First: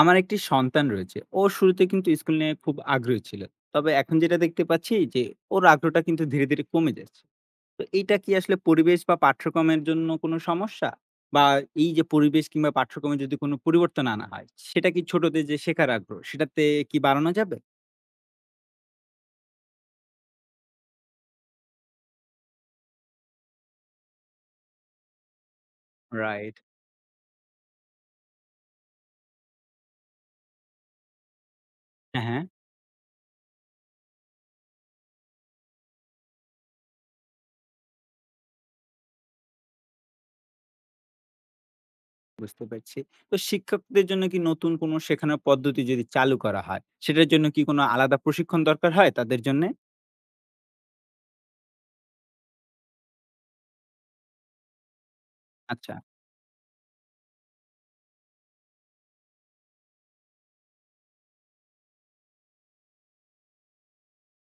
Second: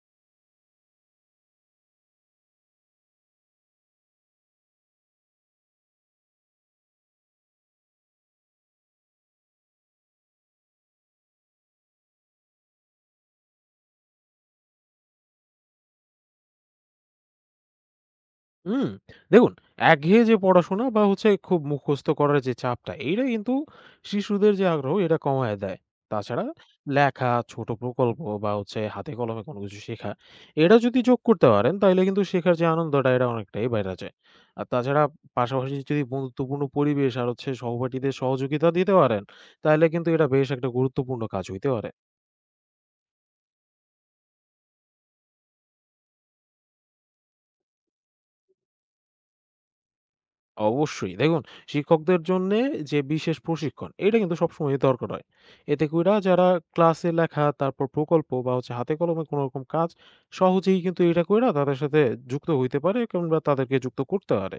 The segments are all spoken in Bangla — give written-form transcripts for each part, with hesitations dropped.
আমার একটি সন্তান রয়েছে। ও শুরুতে কিন্তু স্কুল নিয়ে খুব আগ্রহী ছিল। তবে এখন যেটা দেখতে পাচ্ছি যে ওর আগ্রহটা কিন্তু ধীরে, ধীরে কমে যাচ্ছে। তো এইটা কি আসলে পরিবেশ বা পাঠ্যক্রমের জন্য কোনো সমস্যা? বা এই যে পরিবেশ কিংবা পাঠ্যক্রমে যদি কোনো পরিবর্তন আনা হয়, সেটা কি ছোটদের যে শেখার আগ্রহ সেটাতে কি বাড়ানো যাবে? হুম, দেখুন, একঘেয়ে যে পড়াশোনা বা হচ্ছে খুব মুখস্থ করার যে চাপটা এইটা কিন্তু শিশুদের যে আগ্রহ এটা কমায় দেয়। তাছাড়া রাইট। লেখা, ছোট প্রকল্প বা হচ্ছে হাতে কলমে কোনো কিছু শেখা এটা যদি যোগ করতে পারেন তাইলে কিন্তু হ্যাঁ, হ্যাঁ, শেখার যে আনন্দটা এটা অনেকটাই বাইরা যায়। আর তাছাড়া পাশাপাশি যদি বন্ধুত্বপূর্ণ পরিবেশ আর হচ্ছে সহপাঠীদের সহযোগিতা দিতে পারেন তাহলে কিন্তু এটা বেশ একটা গুরুত্বপূর্ণ কাজ হইতে পারে। বুঝতে পারছি। তো শিক্ষকদের জন্য কি নতুন কোনো শেখানোর পদ্ধতি যদি চালু করা হয়, সেটার জন্য কি কোনো আলাদা প্রশিক্ষণ দরকার হয় তাদের জন্যে? অবশ্যই। দেখুন, শিক্ষকদের জন্যে যে বিশেষ প্রশিক্ষণ, এটা কিন্তু সবসময়ই দরকার হয়। এতে আচ্ছা, কইরা যারা ক্লাসে লেখা, তারপর প্রকল্প বা হচ্ছে হাতে কলমে কোনো রকম কাজ সহজেই কিন্তু এটা কইরা তাদের সাথে যুক্ত হইতে পারে কিংবা তাদেরকে যুক্ত করতে পারে।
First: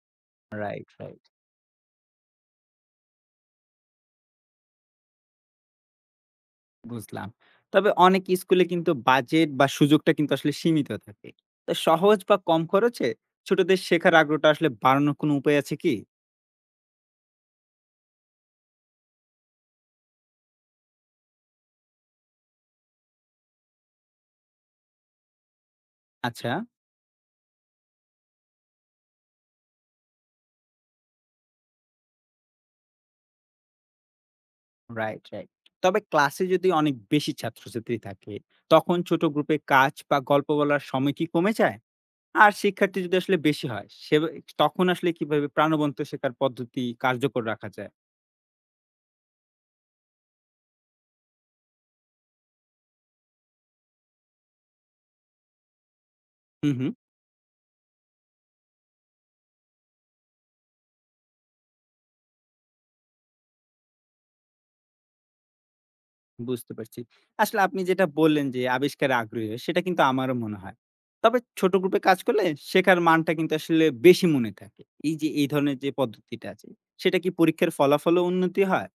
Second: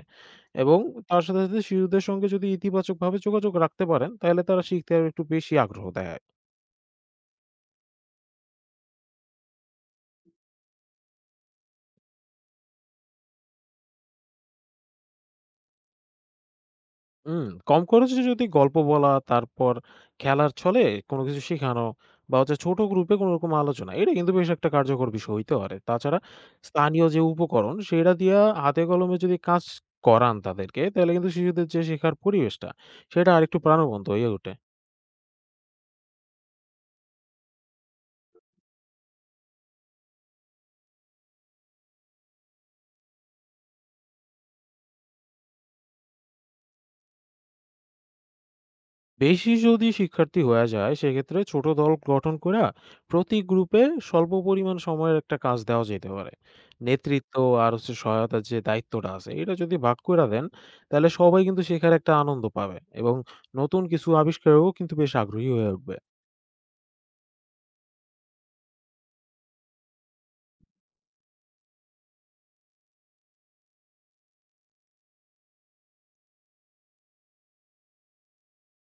এবং রাইট, তার রাইট। সাথে, সাথে শিশুদের সঙ্গে যদি ইতিবাচকভাবে যোগাযোগ রাখতে পারেন, তাইলে তারা শিখতে আরো একটু বেশি আগ্রহ দেখায়। বুঝলাম। তবে অনেক স্কুলে কিন্তু বাজেট বা সুযোগটা কিন্তু আসলে সীমিত থাকে। তো সহজ বা কম খরচে ছোটদের শেখার আগ্রহটা আসলে বাড়ানোর কোনো উপায় আছে কি? হুম, কম খরচে যদি গল্প বলা, তারপর খেলার ছলে কোনো কিছু শেখানো বা হচ্ছে ছোট গ্রুপে কোনোরকম আলোচনা, এটা কিন্তু বেশ একটা কার্যকর বিষয় হইতে পারে। তাছাড়া আচ্ছা, স্থানীয় যে উপকরণ, সেটা দিয়া হাতে কলমে যদি কাজ করান তাদেরকে, তাহলে কিন্তু শিশুদের যে শেখার পরিবেশটা, সেটা আরেকটু প্রাণবন্ত হয়ে ওঠে। Right, right. তবে ক্লাসে যদি অনেক বেশি ছাত্রছাত্রী থাকে, তখন ছোট গ্রুপে কাজ বা গল্প বলার সময় কি কমে যায়? আর শিক্ষার্থী যদি আসলে বেশি হয়, সে তখন আসলে কিভাবে প্রাণবন্ত শেখার পদ্ধতি কার্যকর রাখা যায়? বেশি যদি শিক্ষার্থী হয়ে যায় সেক্ষেত্রে ছোট দল গঠন করে প্রতি গ্রুপে স্বল্প পরিমাণ সময়ের একটা কাজ দেওয়া যেতে পারে। হুম, হুম। নেতৃত্ব আর হচ্ছে সহায়তার যে দায়িত্বটা আছে এটা যদি ভাগ করে দেন তাহলে সবাই কিন্তু শেখার একটা আনন্দ পাবে এবং নতুন কিছু আবিষ্কারেও কিন্তু বেশ আগ্রহী হয়ে উঠবে। বুঝতে পারছি। আসলে আপনি যেটা বললেন যে আবিষ্কারে আগ্রহী হয়, সেটা কিন্তু আমারও মনে হয়। তবে ছোট গ্রুপে কাজ করলে শেখার মানটা কিন্তু আসলে বেশি মনে থাকে। এই যে এই ধরনের যে পদ্ধতিটা আছে, সেটা কি পরীক্ষার ফলাফলেও উন্নতি হয়?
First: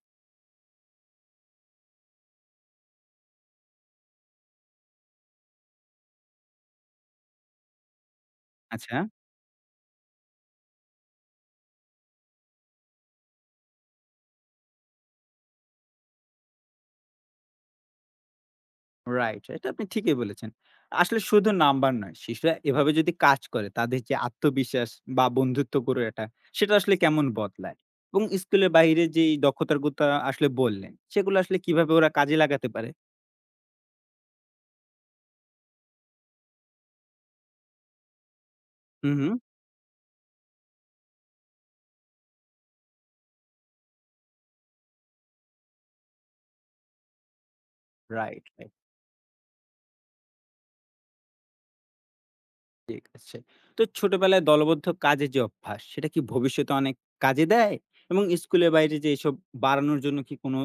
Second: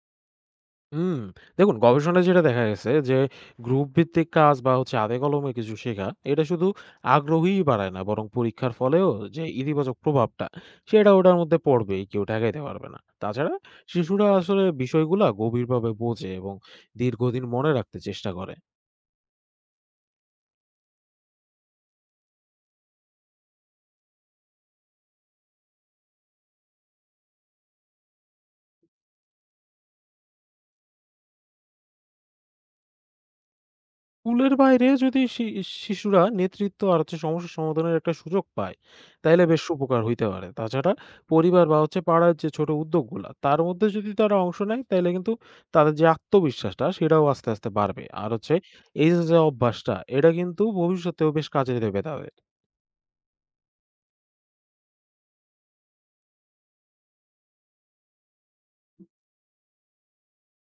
হুম, দেখুন, গবেষণায় যেটা দেখা গেছে যে গ্রুপ ভিত্তিক কাজ বা হচ্ছে হাতে কলমে কিছু শেখা এটা শুধু আগ্রহীই বাড়ায় না বরং পরীক্ষার আচ্ছা, ফলেও যে ইতিবাচক প্রভাবটা সেটা ওটার মধ্যে পড়বেই, কেউ ঠেকাইতে পারবে না। তাছাড়া শিশুরা আসলে বিষয়গুলা গভীরভাবে বোঝে এবং দীর্ঘদিন মনে রাখতে চেষ্টা করে। রাইট। এটা আপনি ঠিকই বলেছেন। আসলে শুধু নাম্বার নয়, শিশুরা এভাবে যদি কাজ করে তাদের যে আত্মবিশ্বাস বা বন্ধুত্ব গড়ে ওঠা, সেটা আসলে কেমন বদলায়? এবং স্কুলের বাইরে যে এই দক্ষতার কথা আসলে বললেন, সেগুলো আসলে কিভাবে ওরা কাজে লাগাতে পারে? স্কুলের বাইরে যদি শিশুরা নেতৃত্ব আর হচ্ছে সমস্যা সমাধানের একটা সুযোগ পায়, হুম, হুম। তাইলে বেশ উপকার হইতে পারে। তাছাড়া পরিবার বা হচ্ছে পাড়ার যে ছোট উদ্যোগগুলা, তার মধ্যে যদি তারা অংশ নেয়, তাইলে কিন্তু তাদের যে আত্মবিশ্বাসটা সেটাও আস্তে, আস্তে বাড়বে। আর রাইট, হচ্ছে রাইট। এই যে, যে অভ্যাসটা, এটা কিন্তু ভবিষ্যতেও বেশ কাজে দেবে তাদের। ঠিক আছে। তো ছোটবেলায় দলবদ্ধ কাজের যে অভ্যাস, সেটা কি ভবিষ্যতে অনেক কাজে দেয়? এবং স্কুলের বাইরে যে এসব বাড়ানোর জন্য কি কোনো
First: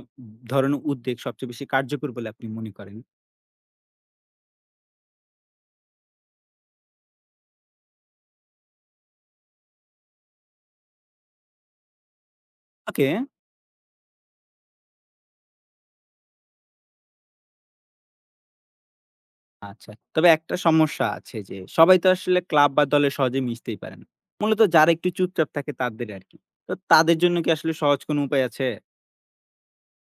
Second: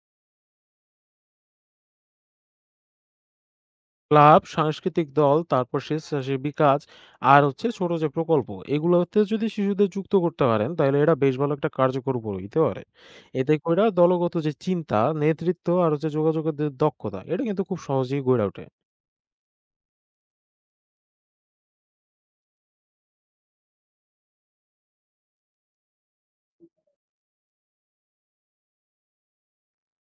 ধরনের উদ্যোগ সবচেয়ে বেশি কার্যকর বলে আপনি মনে করেন? ক্লাব, সাংস্কৃতিক দল, তারপর স্বেচ্ছাসেবী কাজ আর হচ্ছে ছোট যে প্রকল্প, এগুলোতে যদি শিশুদের যুক্ত করতে পারেন, তাহলে এরা বেশ ভালো একটা কার্যকর উপর হইতে পারে। ওকে, এতে কইরা দলগত যে চিন্তা, নেতৃত্ব আর হচ্ছে যোগাযোগের যে দক্ষতা, এটা কিন্তু খুব সহজেই গইড়া ওঠে। আচ্ছা। তবে একটা সমস্যা আছে যে সবাই তো আসলে ক্লাব বা দলে সহজে মিশতেই পারে না। মূলত যারা একটু চুপচাপ থাকে তাদের আরকি। তো তাদের জন্য কি আসলে সহজ কোনো উপায় আছে?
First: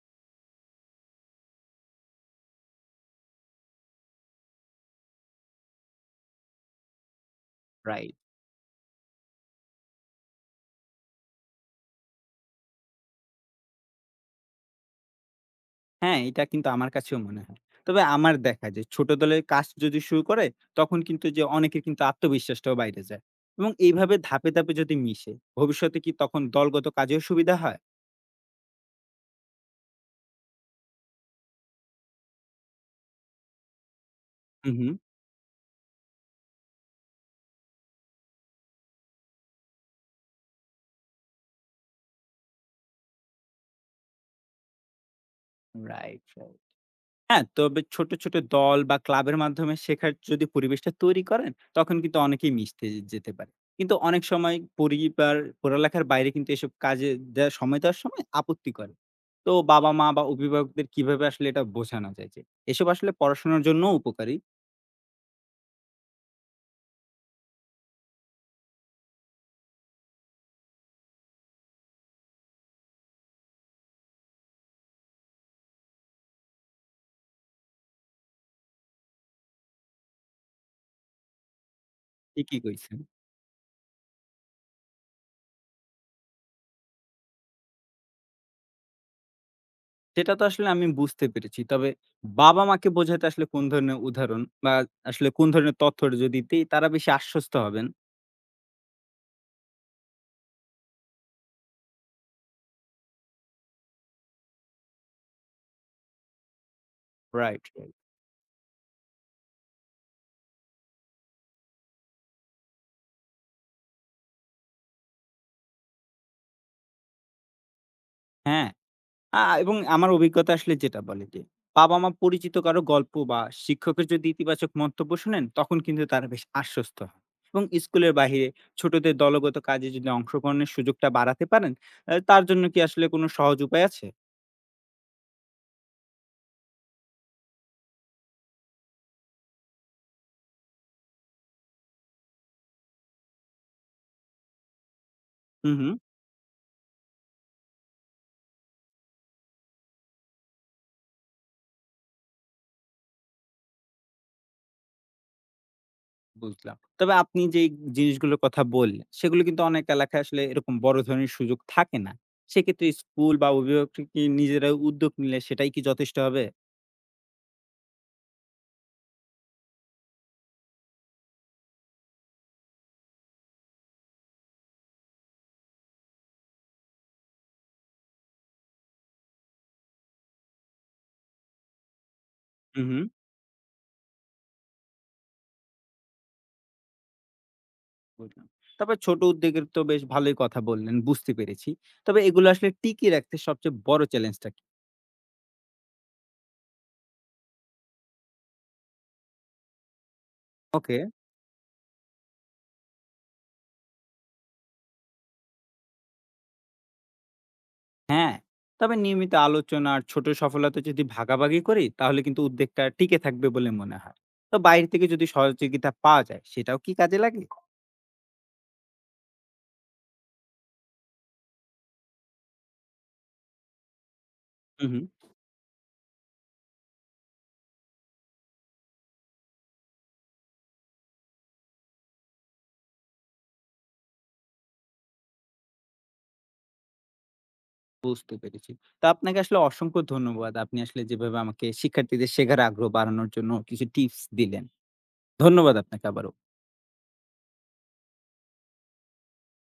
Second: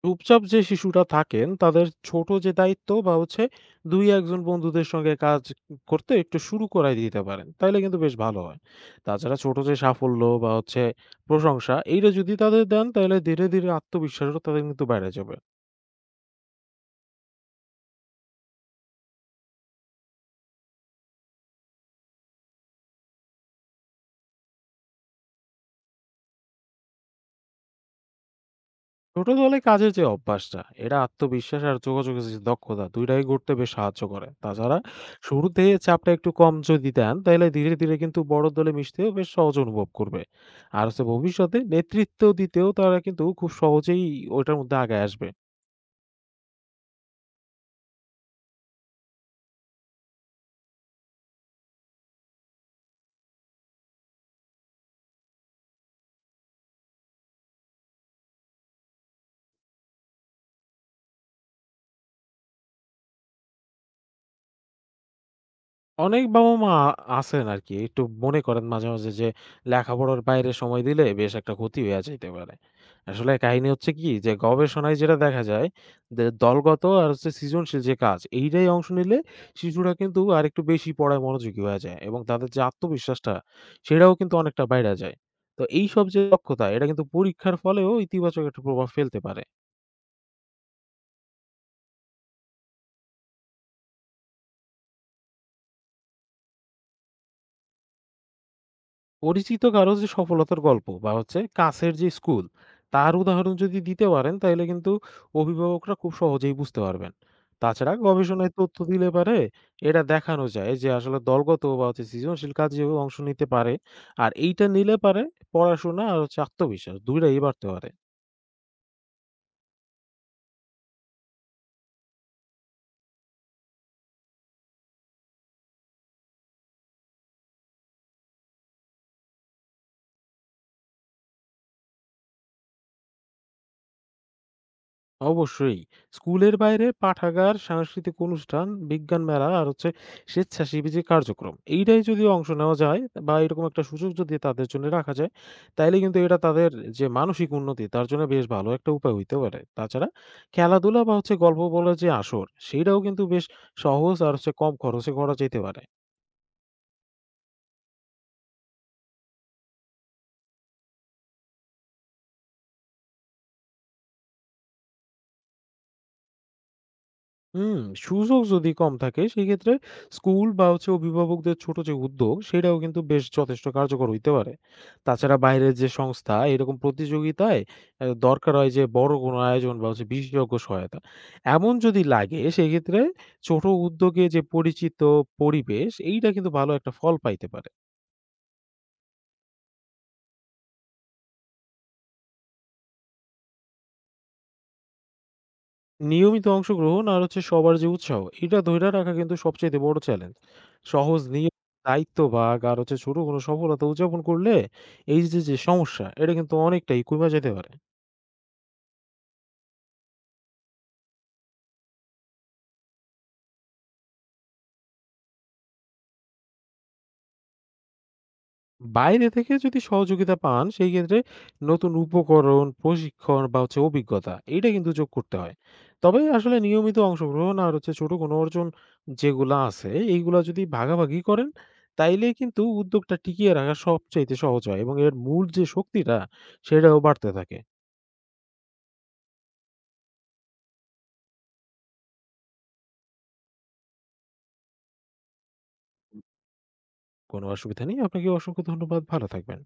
চুপচাপ যে শিশুরা থাকেন তাদের ছোট যে দায়িত্ব বা হচ্ছে ২-১ জন বন্ধুদের সঙ্গে কাজ করতে একটু শুরু করায় দিতে পারেন। তাইলে কিন্তু বেশ রাইট। ভালো হয়। তাছাড়া ছোট যে সাফল্য বা হচ্ছে প্রশংসা এইটা যদি তাদের দেন তাহলে ধীরে, ধীরে আত্মবিশ্বাসও তাদের কিন্তু বেড়ে যাবে। হ্যাঁ, এটা কিন্তু আমার কাছেও মনে হয়। তবে আমার দেখা যে ছোট দলের কাজ যদি শুরু করে তখন কিন্তু অনেকের কিন্তু আত্মবিশ্বাসটাও বাইরে যায়। এবং এইভাবে ধাপে, ধাপে যদি মিশে ভবিষ্যতে কি তখন দলগত কাজেও সুবিধা হয়? ছোট দলে কাজের যে অভ্যাসটা এটা আত্মবিশ্বাস আর যোগাযোগের যে দক্ষতা দুইটাই গড়তে বেশ সাহায্য করে। হু, তাছাড়া হু। শুরুতে চাপটা একটু কম যদি দেন তাহলে ধীরে ধীরে কিন্তু বড় দলে মিশতেও বেশ সহজ অনুভব করবে। আর হচ্ছে ভবিষ্যতে নেতৃত্ব দিতেও তারা কিন্তু খুব সহজেই ওইটার মধ্যে আগে আসবে। Right, right. হ্যাঁ, তবে ছোট, ছোট দল বা ক্লাবের মাধ্যমে শেখার যদি পরিবেশটা তৈরি করেন, তখন কিন্তু অনেকেই মিশতে যেতে পারে। কিন্তু অনেক সময় পরিবার পড়ালেখার বাইরে কিন্তু এসব কাজে দেয়া সময় দেওয়ার সময় আপত্তি করে। তো বাবা-মা বা অভিভাবকদের কিভাবে আসলে এটা বোঝানো যায় যে, এসব আসলে পড়াশোনার জন্যও উপকারী, অনেক বাবা-মা আছেন আরকি। একটু মনে করেন, মাঝে, মাঝে যে লেখাপড়ার বাইরে সময় দিলে বেশ একটা ক্ষতি হইয়া যাইতে পারে। আসলে কাহিনী হচ্ছে কি যে গবেষণায় যেটা দেখা যায় যে দলগত আর হচ্ছে সৃজনশীল যে কাজ, এইটাই অংশ নিলে শিশুরা কিন্তু আরেকটু বেশি পড়ায় মনোযোগী হয়ে যায় এবং তাদের যে ঠিকই কইছেন। আত্মবিশ্বাসটা সেটাও কিন্তু অনেকটা বাইড়া যায়। তো এইসব যে দক্ষতা এটা কিন্তু পরীক্ষার ফলেও ইতিবাচক একটা প্রভাব ফেলতে পারে। সেটা তো আসলে আমি বুঝতে পেরেছি। তবে বাবা-মাকে বোঝাতে আসলে কোন ধরনের উদাহরণ বা আসলে কোন ধরনের তথ্য যদি দেই, তারা বেশি আশ্বস্ত হবেন? পরিচিত কারো যে সফলতার গল্প বা হচ্ছে কাছের যে স্কুল, তার উদাহরণ যদি দিতে পারেন তাহলে কিন্তু অভিভাবকরা খুব সহজেই বুঝতে পারবেন। রাইট, তাছাড়া রাইট। গবেষণায় তথ্য দিলে পারে, এটা দেখানো যায় যে আসলে দলগত বা হচ্ছে সৃজনশীল কাজে অংশ নিতে পারে, আর এইটা নিলে পারে পড়াশোনা আর হচ্ছে আত্মবিশ্বাস দুইটাই বাড়তে পারে। হ্যাঁ। এবং আমার অভিজ্ঞতা আসলে যেটা বলে যে, বাবা-মা পরিচিত কারো গল্প বা শিক্ষকের যদি ইতিবাচক মন্তব্য শোনেন, তখন কিন্তু তারা বেশ আশ্বস্ত হন। এবং স্কুলের বাহিরে ছোটদের দলগত কাজে যদি অংশগ্রহণের সুযোগটা বাড়াতে পারেন, তার জন্য কি আসলে কোনো সহজ উপায় আছে? অবশ্যই। স্কুলের বাইরে পাঠাগার, সাংস্কৃতিক অনুষ্ঠান, বিজ্ঞান মেলা আর হচ্ছে স্বেচ্ছাসেবী যে কার্যক্রম, এইটায় যদি অংশ নেওয়া যায় বা এরকম একটা সুযোগ যদি তাদের জন্য রাখা যায়, হুম, হুম, তাইলে কিন্তু এটা তাদের যে মানসিক উন্নতি তার জন্য বেশ ভালো একটা উপায় হইতে পারে। তাছাড়া খেলাধুলা বা হচ্ছে গল্প বলার যে আসর, সেইটাও কিন্তু বেশ সহজ আর হচ্ছে কম খরচে করা যেতে পারে। বুঝলাম। তবে আপনি যেই জিনিসগুলোর কথা বললেন, সেগুলো কিন্তু অনেক এলাকায় আসলে এরকম বড় ধরনের সুযোগ থাকে না। সেক্ষেত্রে স্কুল বা অভিভাবকরা কি নিজেরা উদ্যোগ নিলে সেটাই কি যথেষ্ট হবে? হুম, সুযোগ যদি কম থাকে সেক্ষেত্রে স্কুল বা হচ্ছে অভিভাবকদের ছোট যে উদ্যোগ সেটাও কিন্তু বেশ যথেষ্ট কার্যকর হইতে পারে। তাছাড়া বাইরের যে সংস্থা এরকম প্রতিযোগিতায় দরকার হয় যে বড় কোনো আয়োজন বা হচ্ছে বিশেষজ্ঞ সহায়তা, এমন যদি লাগে হুম, সেক্ষেত্রে হুম। ছোট উদ্যোগে যে পরিচিত পরিবেশ এইটা কিন্তু ভালো একটা ফল পাইতে পারে। বুঝলাম। তবে ছোট উদ্যোগের তো বেশ ভালোই কথা বললেন, বুঝতে পেরেছি। তবে এগুলো আসলে টিকিয়ে রাখতে সবচেয়ে বড় চ্যালেঞ্জটা কি? নিয়মিত অংশগ্রহণ আর হচ্ছে সবার যে উৎসাহ, এটা ধইরা রাখা কিন্তু সবচাইতে বড় চ্যালেঞ্জ। ওকে। সহজ নিয়ম, দায়িত্ব ভাগ আর হচ্ছে ছোট কোনো সফলতা উদযাপন করলে এই যে, যে সমস্যা, এটা কিন্তু অনেকটাই কইমা যাইতে পারে। হ্যাঁ, তবে নিয়মিত আলোচনা আর ছোট সফলতা যদি ভাগাভাগি করি, তাহলে কিন্তু উদ্যোগটা টিকে থাকবে বলে মনে হয়। তো বাইরে থেকে যদি সহযোগিতা পাওয়া যায়, সেটাও কি কাজে লাগে? বাইরে থেকে যদি সহযোগিতা পান সেই ক্ষেত্রে নতুন উপকরণ, প্রশিক্ষণ বা হচ্ছে অভিজ্ঞতা এইটা হুম, কিন্তু হুম। যোগ করতে হয়। তবে আসলে নিয়মিত অংশগ্রহণ আর হচ্ছে ছোট কোনো অর্জন যেগুলা আছে এইগুলা যদি ভাগাভাগি করেন তাইলে কিন্তু উদ্যোগটা টিকিয়ে রাখা সবচাইতে সহজ হয় এবং এর মূল যে শক্তিটা সেটাও বাড়তে থাকে। বুঝতে পেরেছি। তো আপনাকে আসলে অসংখ্য ধন্যবাদ। আপনি আসলে যেভাবে আমাকে শিক্ষার্থীদের শেখার আগ্রহ বাড়ানোর জন্য কিছু টিপস দিলেন। ধন্যবাদ আপনাকে আবারও। কোনো অসুবিধা নেই। আপনাকে অসংখ্য ধন্যবাদ। ভালো থাকবেন।